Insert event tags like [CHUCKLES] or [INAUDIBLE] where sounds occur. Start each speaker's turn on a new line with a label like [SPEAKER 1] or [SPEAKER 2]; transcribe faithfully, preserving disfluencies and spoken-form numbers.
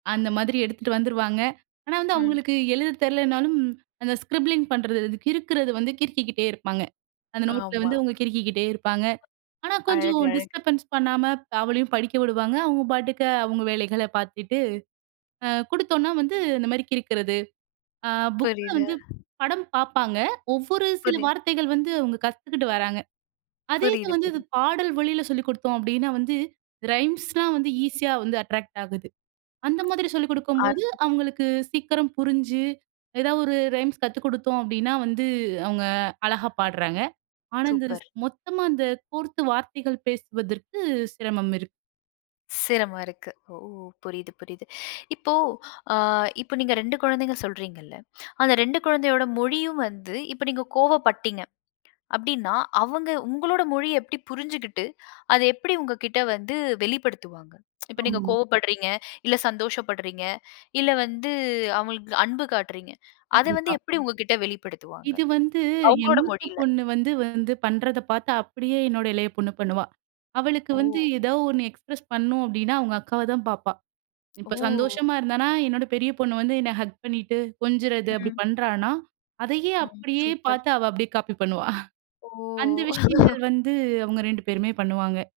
[SPEAKER 1] அந்த மாதிரி எடுத்துட்டு வந்துருவாங்க. ஆனா வந்து
[SPEAKER 2] ம்.
[SPEAKER 1] அவுங்களுக்கு எழுதத் தெரிலைன்னாலும், அந்த ஸ்க்ரிப்ளிங் பண்றது, கிறுக்குறது வந்து கிறுக்கிக்கிட்டே இருப்பாங்க. அந்த நோட்ல
[SPEAKER 2] ஆமா.
[SPEAKER 1] வந்து அவுங்க கிறுக்கிக்கிட்டே இருப்பாங்க. ஆனா கொஞ்சம்
[SPEAKER 2] அழகழகு.
[SPEAKER 1] டிஸ்டர்பன்ஸ் பண்ணாம, அவளையும் படிக்க விடுவாங்க. அவுங்க பாட்டுக்க அவுங்க வேலைகளை பாத்துட்டு, அ குடுத்தோம்ன்னா வந்து, இந்த மாரி கிறுக்குறது, அ புக்ல
[SPEAKER 2] புரியுது.
[SPEAKER 1] வந்து படம் பார்ப்பாங்க. ஒவ்வொரு சில
[SPEAKER 2] புரிது.
[SPEAKER 1] வார்த்தைகள் வந்து, அவுங்க கத்துக்கிட்டு வர்றாங்க. அதே இத
[SPEAKER 2] புரியுது,
[SPEAKER 1] வந்து இது
[SPEAKER 2] புரியுது.
[SPEAKER 1] பாடல் வழியில சொல்லிக் குடுத்தோம் அப்டின்னா, வந்து, ரைம்ஸ்லாம் வந்து ஈஸியா வந்து, அட்ராக்ட் ஆகுது. அந்த மாதிரி சொல்லிக் குடுக்கும்போது,
[SPEAKER 2] [UNINTELLIGIBLE]
[SPEAKER 1] அவுங்களுக்கு சீக்கிரம் புரிஞ்சு, எதாவது ஒரு ரைம்ஸ் கத்துக் குடுத்தோம் அப்டின்னா வந்து, அவுங்க அழகா பாடுறாங்க. ஆனா, இந்த ரிஸ்
[SPEAKER 2] சூப்பர்.
[SPEAKER 1] மொத்தமா அந்த கோர்த்து வார்த்தைகள் பேசுவதற்கு, சிரமம் இருக்கு.
[SPEAKER 2] சிரம இருக்கு. ஓ! புரியுது, புரியுது. இப்போ, ஆ இப்ப நீங்க ரெண்டு கொழந்தைங்க சொல்றீங்கள்ல. அந்த ரெண்டு கொழந்தையோட மொழியும் வந்து, இப்ப நீங்க கோவப்பட்டீங்க. அப்டின்னா, அவங்க உங்களோட மொழிய எப்டி புரிஞ்சுகிட்டு, அத எப்படி உங்க கிட்ட வந்து வெளிப்படுத்துவாங்க? [TSK] இப்ப நீங்க
[SPEAKER 1] ஆமா.
[SPEAKER 2] கோவப்படுறீங்க, இல்ல சந்தோஷப்படுறீங்க, இல்ல வந்து அவுங்களுக்கு அன்பு காட்டுறீங்க. அத வந்து
[SPEAKER 1] கண்டிப்பா.
[SPEAKER 2] எப்டி உங்க கிட்ட வெளிப்படுத்துவாங்க?
[SPEAKER 1] இது வந்து, என்
[SPEAKER 2] அவுங்களோட
[SPEAKER 1] மூத்த
[SPEAKER 2] மொழியில?
[SPEAKER 1] பொண்ணு வந்து வந்து பண்ணுறத பாத்து, அப்டியே என்னோட இளைய பொண்ணு பண்ணுவா. அவளுக்கு வந்து
[SPEAKER 2] ஓ!
[SPEAKER 1] எதோ ஒண்ணு எக்ஸ்பிரஸ் பண்ணணும் அப்படின்னா, அவுங்க அக்காவை தான் பாப்பா. இப்போ
[SPEAKER 2] ஒ!
[SPEAKER 1] சந்தோஷமா இருந்தான்னா, என்னோட பெரிய பொண்ணு வந்து, என்னை ஹக் பண்ணிட்டு, கொஞ்சுறது அப்டி
[SPEAKER 2] ம்.
[SPEAKER 1] பண்றான்னா, அதையே
[SPEAKER 2] ம்,
[SPEAKER 1] அப்டியே
[SPEAKER 2] சூப்பர்!
[SPEAKER 1] பாத்து அவ அப்டியே காப்பி பண்ணுவா! [CHUCKLES] அந்த
[SPEAKER 2] ஓ!
[SPEAKER 1] விஷயங்கள்
[SPEAKER 2] [CHUCKLES]
[SPEAKER 1] வந்து, அவுங்க ரெண்டு பேருமே பண்ணுவாங்க.